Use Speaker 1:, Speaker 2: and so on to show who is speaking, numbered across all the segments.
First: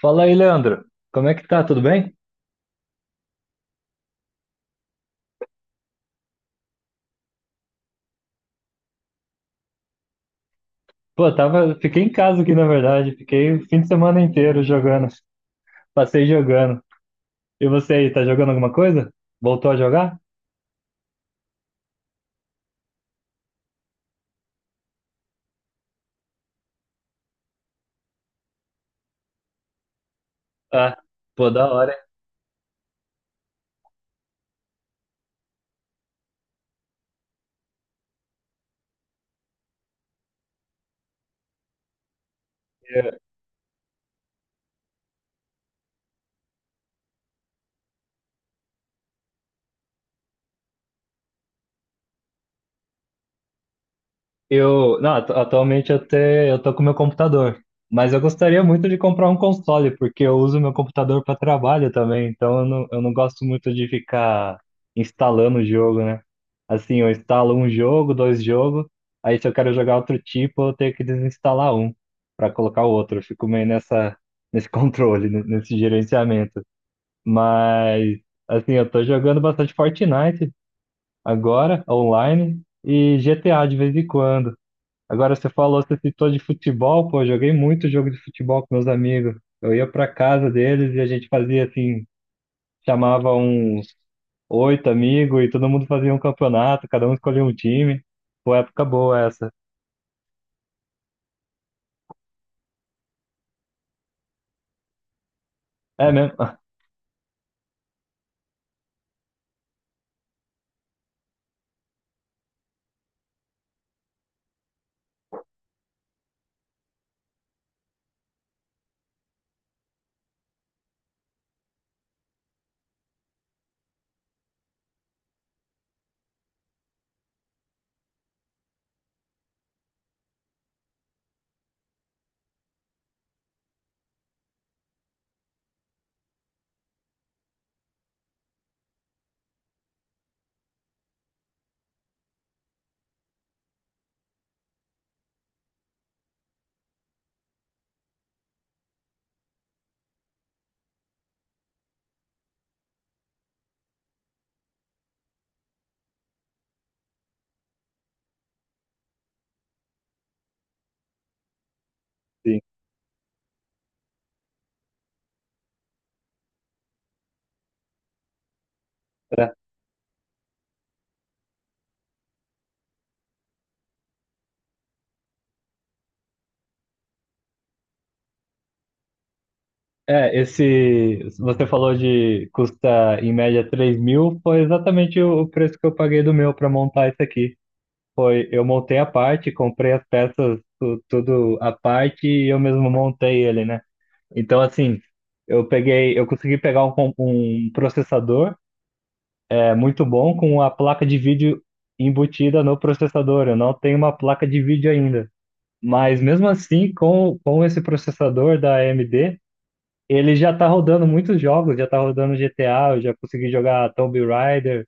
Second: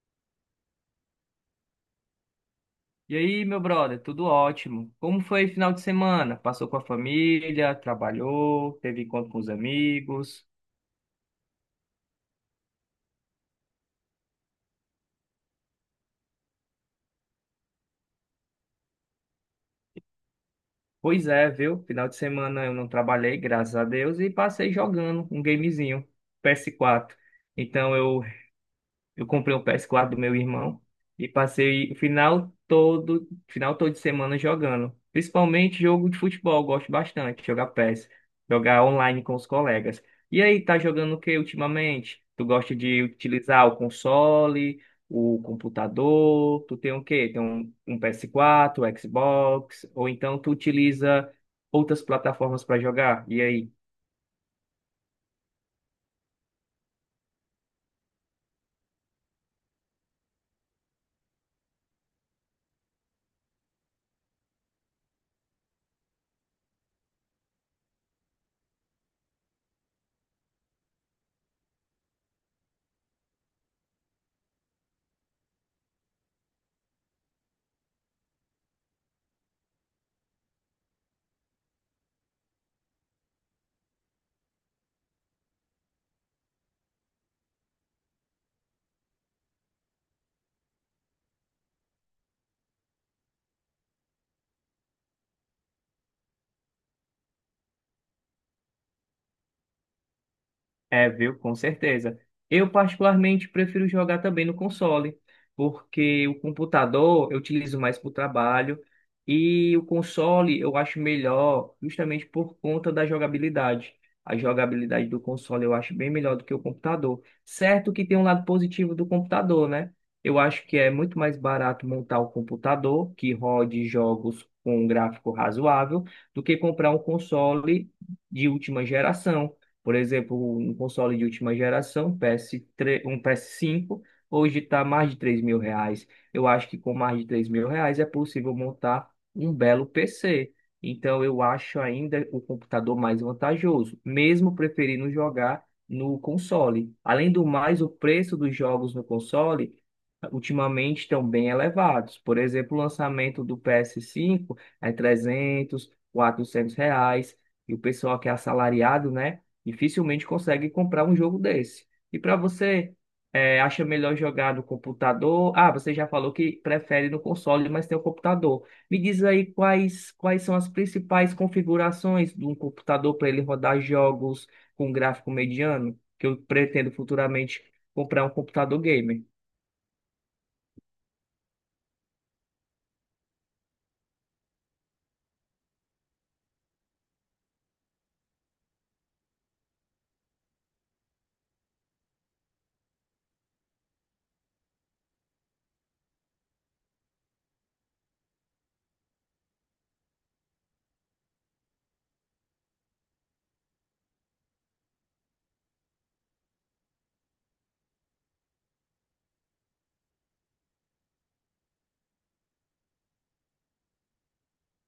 Speaker 1: Fala aí, Leandro. Como é que tá? Tudo bem?
Speaker 2: E aí, meu brother, tudo ótimo? Como foi o final de semana? Passou com a família, trabalhou, teve encontro com os amigos?
Speaker 1: Pô, tava, fiquei em casa aqui, na verdade. Fiquei o fim de semana inteiro jogando. Passei jogando. E você aí, tá jogando alguma coisa? Voltou a jogar?
Speaker 2: Pois é, viu? Final de semana eu não trabalhei, graças a Deus, e passei jogando um gamezinho, PS4. Então eu Eu comprei o PS4 do meu irmão
Speaker 1: Ah,
Speaker 2: e
Speaker 1: pô, da
Speaker 2: passei o
Speaker 1: hora.
Speaker 2: final todo de semana jogando. Principalmente jogo de futebol, eu gosto bastante de jogar PES, jogar online com os colegas. E aí, tá jogando o que ultimamente? Tu gosta de utilizar o console, o computador? Tu tem o quê? Tem um PS4, Xbox, ou então tu utiliza outras plataformas para jogar? E aí?
Speaker 1: Eu, não, atu- Atualmente eu tô com meu computador, mas eu gostaria muito de comprar um console, porque eu uso meu computador para trabalho também, então eu não gosto muito de ficar instalando o jogo, né? Assim, eu instalo um jogo, dois jogos, aí se eu quero jogar outro tipo, eu tenho que desinstalar um para colocar o outro. Eu fico meio nessa, nesse controle, nesse gerenciamento. Mas, assim, eu tô jogando bastante Fortnite agora, online, e GTA de vez em quando. Agora você falou, você citou de futebol, pô, eu joguei muito jogo de futebol com meus amigos. Eu ia pra casa deles e a gente fazia assim, chamava uns 8 amigos e todo mundo fazia um campeonato, cada um escolhia um time. Pô, época boa essa.
Speaker 2: É, viu? Com certeza. Eu particularmente prefiro jogar também no console,
Speaker 1: É
Speaker 2: porque
Speaker 1: mesmo?
Speaker 2: o computador eu utilizo mais para o trabalho e o console eu acho melhor justamente por conta da jogabilidade. A jogabilidade do console eu acho bem melhor do que o computador. Certo que tem um lado positivo do computador, né? Eu acho que é muito mais barato montar o computador que rode jogos com um gráfico razoável do que comprar um console de última geração, por exemplo, um console de última geração, PS3, um PS5, hoje está mais de R$ 3.000. Eu acho que com mais de R$ 3.000 é possível montar um belo PC. Então, eu acho ainda o computador mais vantajoso, mesmo preferindo jogar no console. Além do mais, o preço dos jogos no console ultimamente estão bem elevados. Por exemplo, o lançamento do PS5 é 300, R$ 400. E o pessoal que é assalariado, né? Dificilmente consegue comprar um jogo desse. E para
Speaker 1: Sim.
Speaker 2: você, é, acha melhor jogar no computador? Ah, você já falou que prefere no console, mas tem o computador. Me diz aí
Speaker 1: É,
Speaker 2: quais são as principais configurações de um computador para ele rodar jogos com gráfico mediano, que eu pretendo futuramente comprar um computador gamer.
Speaker 1: Esse, você falou de custa em média 3 mil, foi exatamente o preço que eu paguei do meu para montar isso aqui. Foi, eu montei a parte, comprei as peças, tudo a parte e eu mesmo montei ele, né? Então, assim, eu peguei, eu consegui pegar um processador é muito bom com a placa de vídeo embutida no processador. Eu não tenho uma placa de vídeo ainda. Mas mesmo assim, com esse processador da AMD, ele já tá rodando muitos jogos, já tá rodando GTA, eu já consegui jogar Tomb Raider,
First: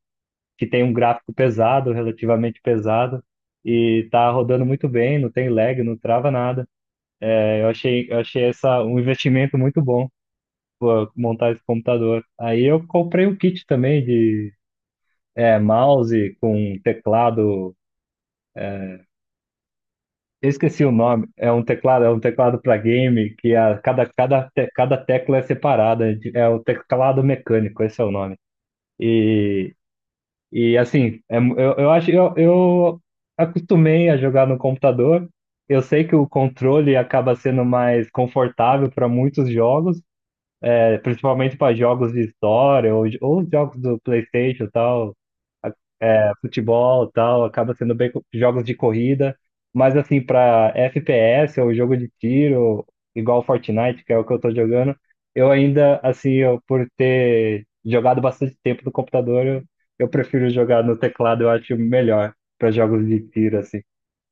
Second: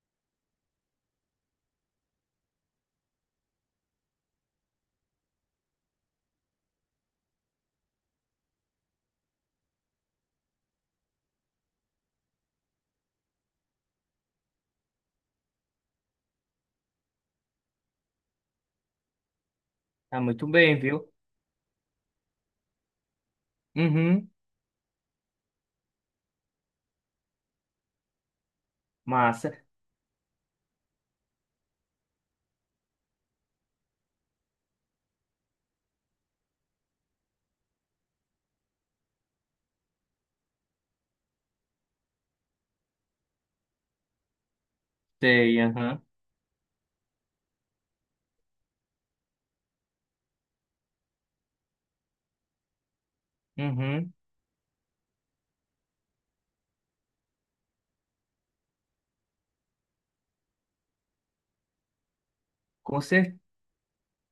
Speaker 1: que tem um gráfico pesado, relativamente pesado, e tá rodando muito bem, não tem lag, não trava nada. Eu achei essa um investimento muito bom. Pô, montar esse computador. Aí eu comprei um kit também de mouse com teclado.
Speaker 2: Tá muito
Speaker 1: Eu
Speaker 2: bem,
Speaker 1: esqueci o
Speaker 2: viu?
Speaker 1: nome. É um teclado para game que a, cada,
Speaker 2: Uhum,
Speaker 1: cada, te- cada tecla é separada. É o teclado mecânico, esse é o nome.
Speaker 2: massa.
Speaker 1: E, e assim, eu acho eu acostumei a jogar no computador. Eu sei que o controle acaba sendo mais confortável para muitos jogos, principalmente para jogos de história ou jogos do PlayStation e tal.
Speaker 2: Sei, aham.
Speaker 1: Futebol e tal, acaba sendo jogos de corrida, mas assim, para FPS ou jogo de tiro, igual Fortnite, que
Speaker 2: Uhum,
Speaker 1: é o que eu tô jogando, eu ainda, assim, eu, por ter jogado bastante tempo no computador, eu prefiro jogar no teclado, eu acho melhor para
Speaker 2: com
Speaker 1: jogos de
Speaker 2: certeza.
Speaker 1: tiro, assim.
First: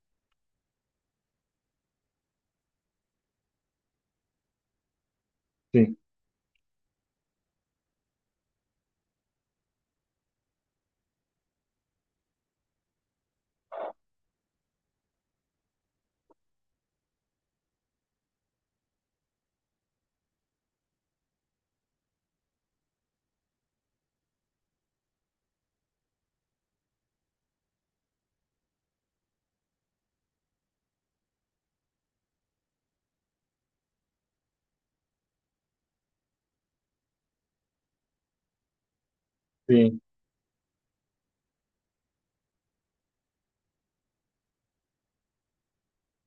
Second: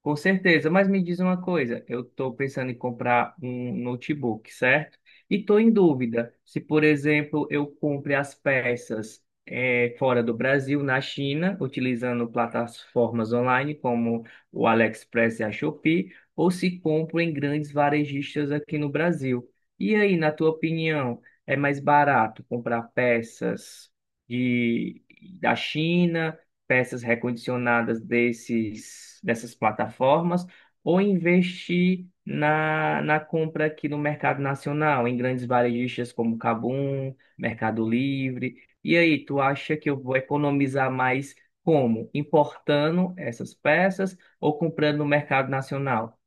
Speaker 2: Com certeza, mas me diz uma coisa, eu estou pensando em comprar um notebook, certo? E estou em
Speaker 1: Sim,
Speaker 2: dúvida se, por exemplo, eu compre as peças fora do Brasil, na China, utilizando plataformas online como o AliExpress e a Shopee, ou se compro em grandes varejistas aqui no Brasil. E aí, na tua opinião, é mais barato comprar peças de, da China? Peças recondicionadas dessas plataformas ou investir na compra aqui no mercado nacional, em grandes varejistas como Cabum, Mercado Livre. E aí, tu acha que
Speaker 1: sim.
Speaker 2: eu vou economizar mais como? Importando essas peças ou comprando no mercado nacional?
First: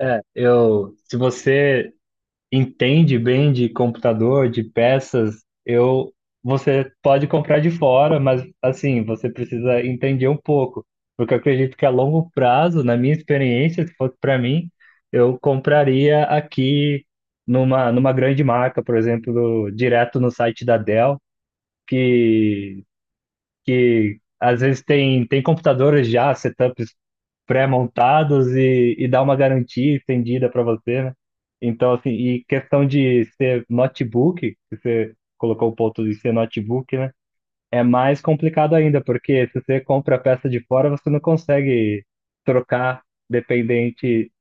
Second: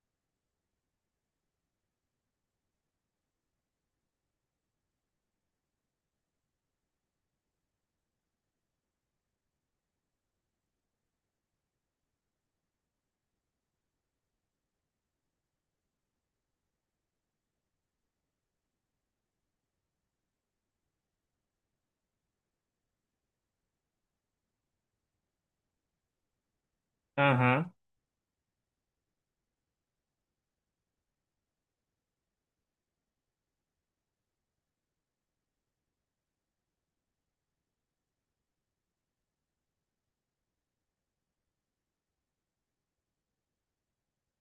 Speaker 1: É, eu, se você entende bem de computador, de peças, eu você pode comprar de fora, mas assim, você precisa entender um pouco, porque eu acredito que a longo prazo, na minha experiência, se fosse para mim, eu compraria aqui numa grande marca, por exemplo, direto no site da Dell, que que às vezes tem computadores já, setups
Speaker 2: Aham,
Speaker 1: pré-montados e dá uma garantia estendida para você, né? Então, assim, e questão de ser notebook, que você colocou o ponto de ser notebook, né? É mais complicado ainda, porque se você compra a peça de fora, você não consegue trocar dependente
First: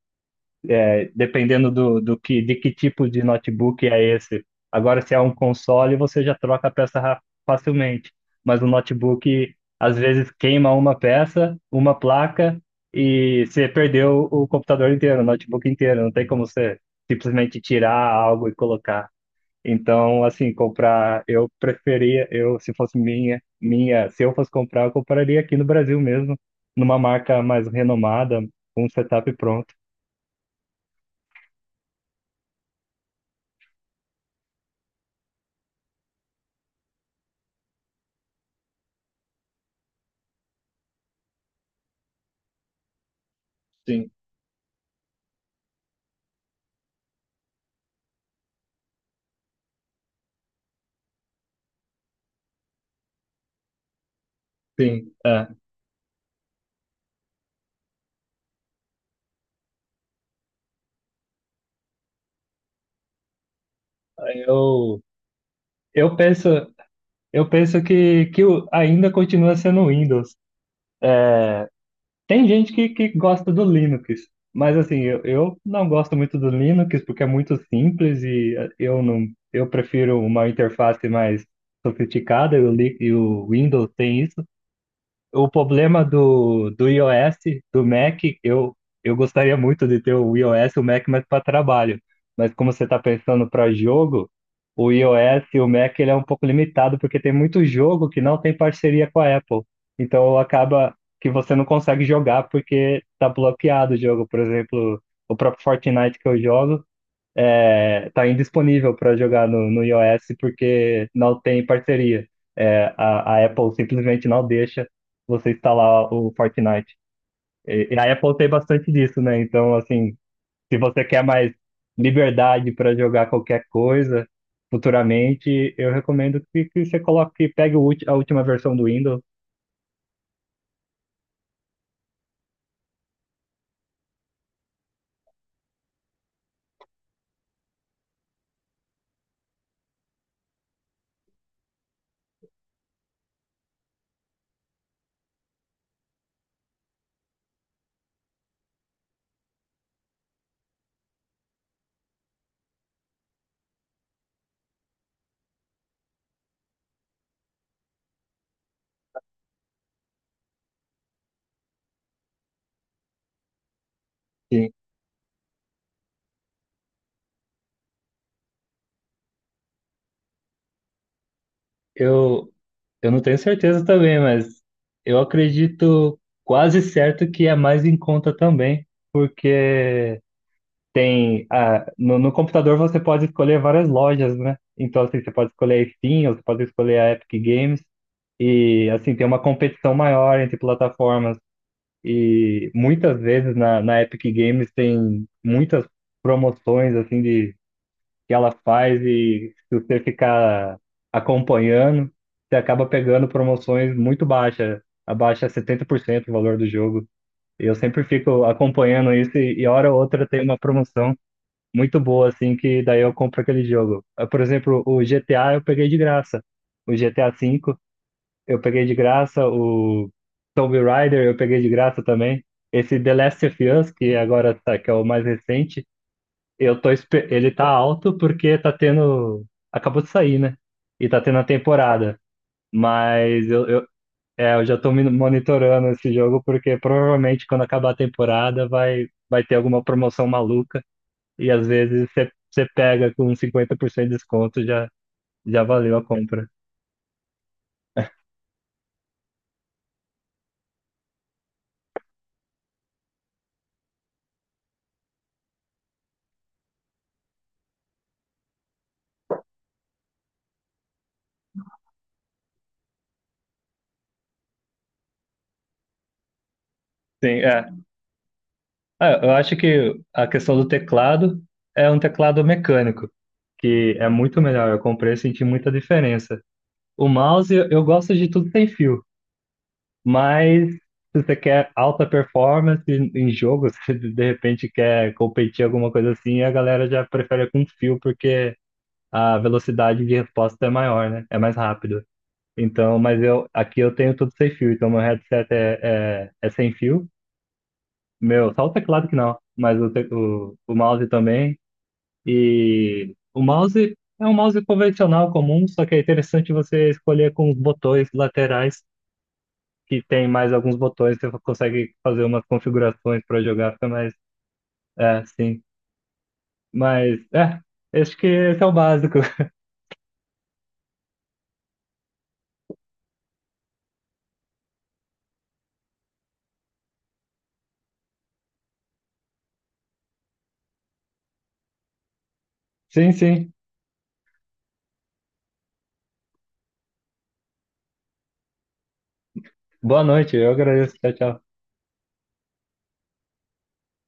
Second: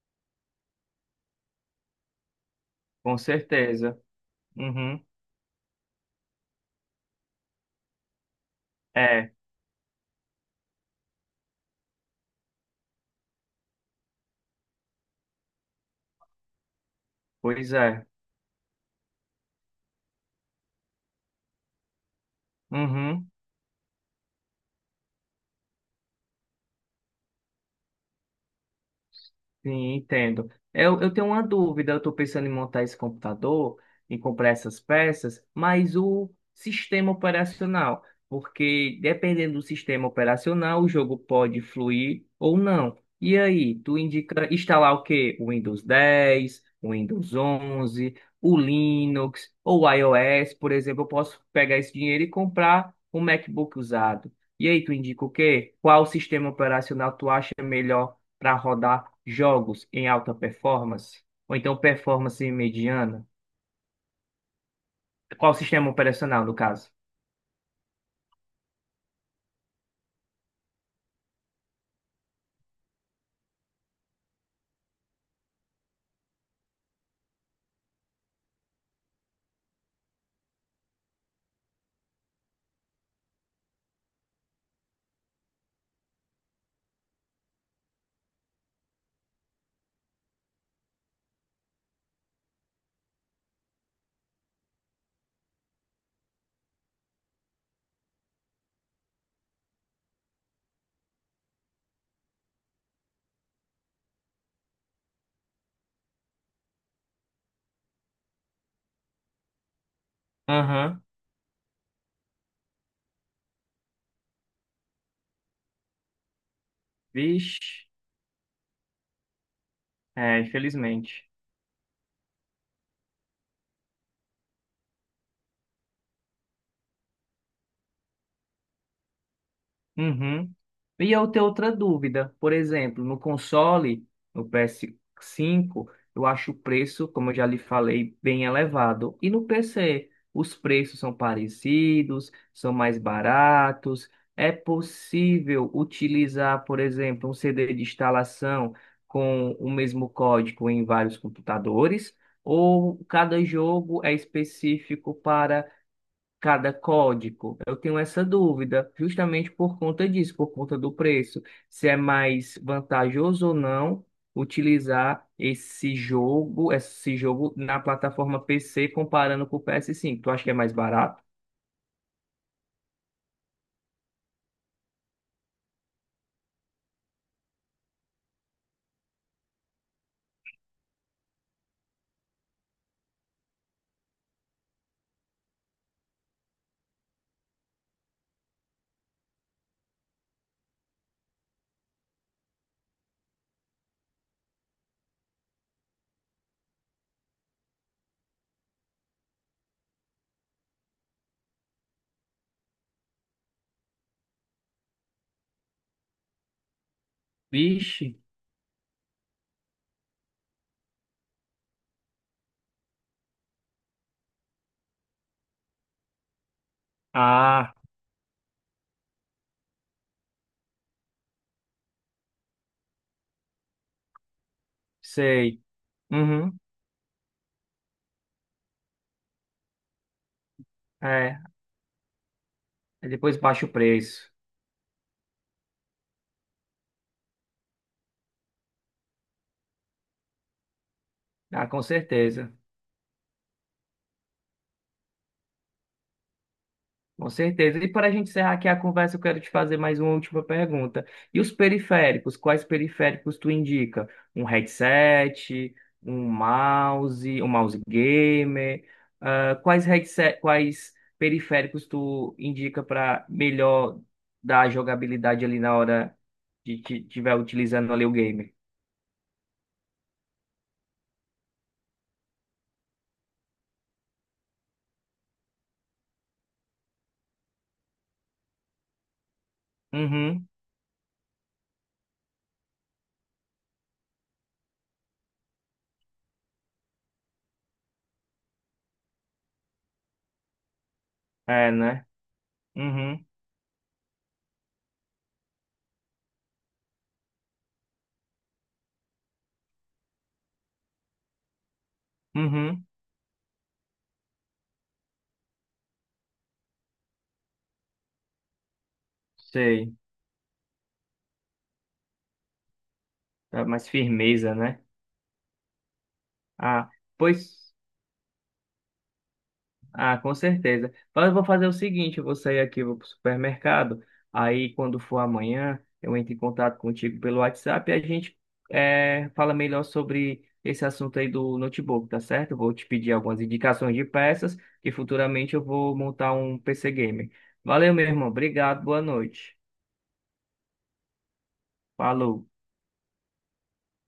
Speaker 1: dependendo de que tipo
Speaker 2: com
Speaker 1: de notebook
Speaker 2: certeza.
Speaker 1: é esse. Agora,
Speaker 2: Uhum.
Speaker 1: se é um console, você já troca a facilmente. Mas o
Speaker 2: É,
Speaker 1: notebook, às vezes, queima uma peça, uma placa, e você perdeu o computador inteiro, o notebook inteiro. Não tem como você simplesmente
Speaker 2: pois
Speaker 1: tirar
Speaker 2: é.
Speaker 1: algo e colocar. Então, assim, comprar, eu preferia, eu, se fosse
Speaker 2: Uhum.
Speaker 1: se eu fosse comprar, eu compraria aqui no Brasil mesmo, numa marca mais renomada, com um setup pronto.
Speaker 2: Sim, entendo. Eu tenho uma dúvida, eu estou pensando em montar esse computador, em comprar essas peças, mas o sistema operacional, porque dependendo do sistema operacional, o jogo pode fluir ou não. E aí, tu
Speaker 1: Sim,
Speaker 2: indica instalar o quê? O Windows 10, o Windows 11, o Linux ou o iOS? Por exemplo, eu posso pegar esse dinheiro e comprar um MacBook usado. E aí, tu
Speaker 1: sim.
Speaker 2: indica o
Speaker 1: É.
Speaker 2: quê? Qual sistema operacional tu acha melhor para rodar jogos em alta performance, ou então performance mediana?
Speaker 1: Eu,
Speaker 2: Qual o sistema
Speaker 1: eu
Speaker 2: operacional,
Speaker 1: penso,
Speaker 2: no caso?
Speaker 1: eu penso ainda continua sendo o Windows. Tem gente que gosta do Linux, mas assim, eu não gosto muito do Linux porque é muito simples e eu não, eu prefiro uma interface mais sofisticada e o Windows tem isso. O problema do iOS, do Mac, eu gostaria muito de ter o iOS e o Mac mais para trabalho. Mas como você está pensando para jogo, o iOS e o Mac ele é um pouco limitado, porque tem muito jogo que não tem parceria com a Apple. Então acaba que você não consegue jogar porque está bloqueado o jogo. Por exemplo, o próprio Fortnite que eu jogo, tá indisponível para jogar no iOS
Speaker 2: Aham.
Speaker 1: porque não tem parceria. É, a Apple simplesmente não deixa você instalar o Fortnite.
Speaker 2: Vixe,
Speaker 1: E a Apple tem bastante disso, né? Então, assim,
Speaker 2: é,
Speaker 1: se você quer
Speaker 2: infelizmente.
Speaker 1: mais liberdade para jogar qualquer coisa futuramente, eu recomendo que você coloque, que pegue o a última versão do Windows.
Speaker 2: Uhum. E eu tenho outra dúvida. Por exemplo, no console, no PS5, eu acho o preço, como eu já lhe falei, bem elevado. E no PC, os preços são parecidos, são mais baratos. É possível utilizar, por exemplo, um CD de instalação com o mesmo código em vários computadores? Ou cada jogo é específico, cada código? Eu tenho essa dúvida, justamente por conta disso, por conta do preço. Se é mais vantajoso ou não
Speaker 1: Sim.
Speaker 2: utilizar esse jogo na plataforma PC comparando com o PS5. Tu acha que é mais barato?
Speaker 1: Eu, eu não tenho certeza também, mas eu acredito quase certo que é mais em conta também, porque tem, ah, no computador você pode escolher várias lojas, né? Então, assim, você pode escolher a Steam, ou você pode escolher a Epic Games, e, assim, tem uma competição maior entre plataformas. E muitas vezes na Epic Games tem muitas promoções, assim, de, que ela faz, e se você ficar acompanhando, você acaba pegando promoções muito baixas, abaixo 70% do valor do jogo. E eu sempre
Speaker 2: Vixe.
Speaker 1: fico acompanhando isso, e hora ou outra tem uma promoção muito boa, assim, que daí eu compro aquele jogo. Ah, por exemplo, o GTA eu peguei de graça. O GTA V
Speaker 2: Ah,
Speaker 1: eu peguei de graça. O Tomb Raider eu peguei de graça também. Esse The Last of Us, que agora tá, que é o mais
Speaker 2: sei.
Speaker 1: recente,
Speaker 2: Uhum,
Speaker 1: ele tá alto porque tá tendo. Acabou de sair, né? E tá tendo
Speaker 2: é.
Speaker 1: a temporada.
Speaker 2: Aí depois
Speaker 1: Mas
Speaker 2: baixa o
Speaker 1: eu,
Speaker 2: preço.
Speaker 1: é, eu já tô me monitorando esse jogo porque provavelmente quando acabar a temporada vai, vai ter alguma promoção maluca. E
Speaker 2: Ah,
Speaker 1: às
Speaker 2: com
Speaker 1: vezes você
Speaker 2: certeza.
Speaker 1: você pega com 50% de desconto, já, já valeu a compra.
Speaker 2: Com certeza. E para a gente encerrar aqui a conversa, eu quero te fazer mais uma última pergunta. E os periféricos? Quais periféricos tu indica? Um headset, um mouse gamer? Ah, quais headset, quais periféricos tu indica para melhor dar a jogabilidade ali na hora de que tiver
Speaker 1: Sim, é.
Speaker 2: utilizando ali o game?
Speaker 1: Ah, eu acho que a questão do teclado é um teclado mecânico, que é muito melhor. Eu comprei e senti muita diferença. O mouse, eu gosto de tudo sem fio,
Speaker 2: Uhum.
Speaker 1: mas se você quer alta performance em jogo, se de repente quer competir alguma coisa assim, a galera já prefere com fio, porque a velocidade de resposta é maior, né? É mais
Speaker 2: É,
Speaker 1: rápido.
Speaker 2: né?
Speaker 1: Então, mas
Speaker 2: Uhum.
Speaker 1: eu aqui eu tenho tudo sem fio, então meu headset é sem fio. Meu, só o teclado que não, mas o mouse também.
Speaker 2: Uhum.
Speaker 1: E o mouse é um mouse convencional comum, só que é interessante você escolher com os botões laterais,
Speaker 2: Sei.
Speaker 1: que tem mais alguns botões, você consegue fazer umas configurações para
Speaker 2: Dá
Speaker 1: jogar, fica
Speaker 2: mais
Speaker 1: mais.
Speaker 2: firmeza, né?
Speaker 1: É, sim.
Speaker 2: Ah,
Speaker 1: Mas,
Speaker 2: pois.
Speaker 1: é, acho que esse é o básico.
Speaker 2: Ah, com certeza. Mas eu vou fazer o seguinte, eu vou sair aqui, vou pro supermercado, aí quando for amanhã, eu entro em contato contigo pelo WhatsApp e a gente fala melhor sobre esse assunto aí do notebook, tá certo? Eu vou te
Speaker 1: Sim,
Speaker 2: pedir algumas
Speaker 1: sim.
Speaker 2: indicações de peças e futuramente eu vou montar um PC Gamer. Valeu, meu irmão. Obrigado, boa noite.
Speaker 1: Boa noite, eu agradeço. Tchau, tchau.
Speaker 2: Falou.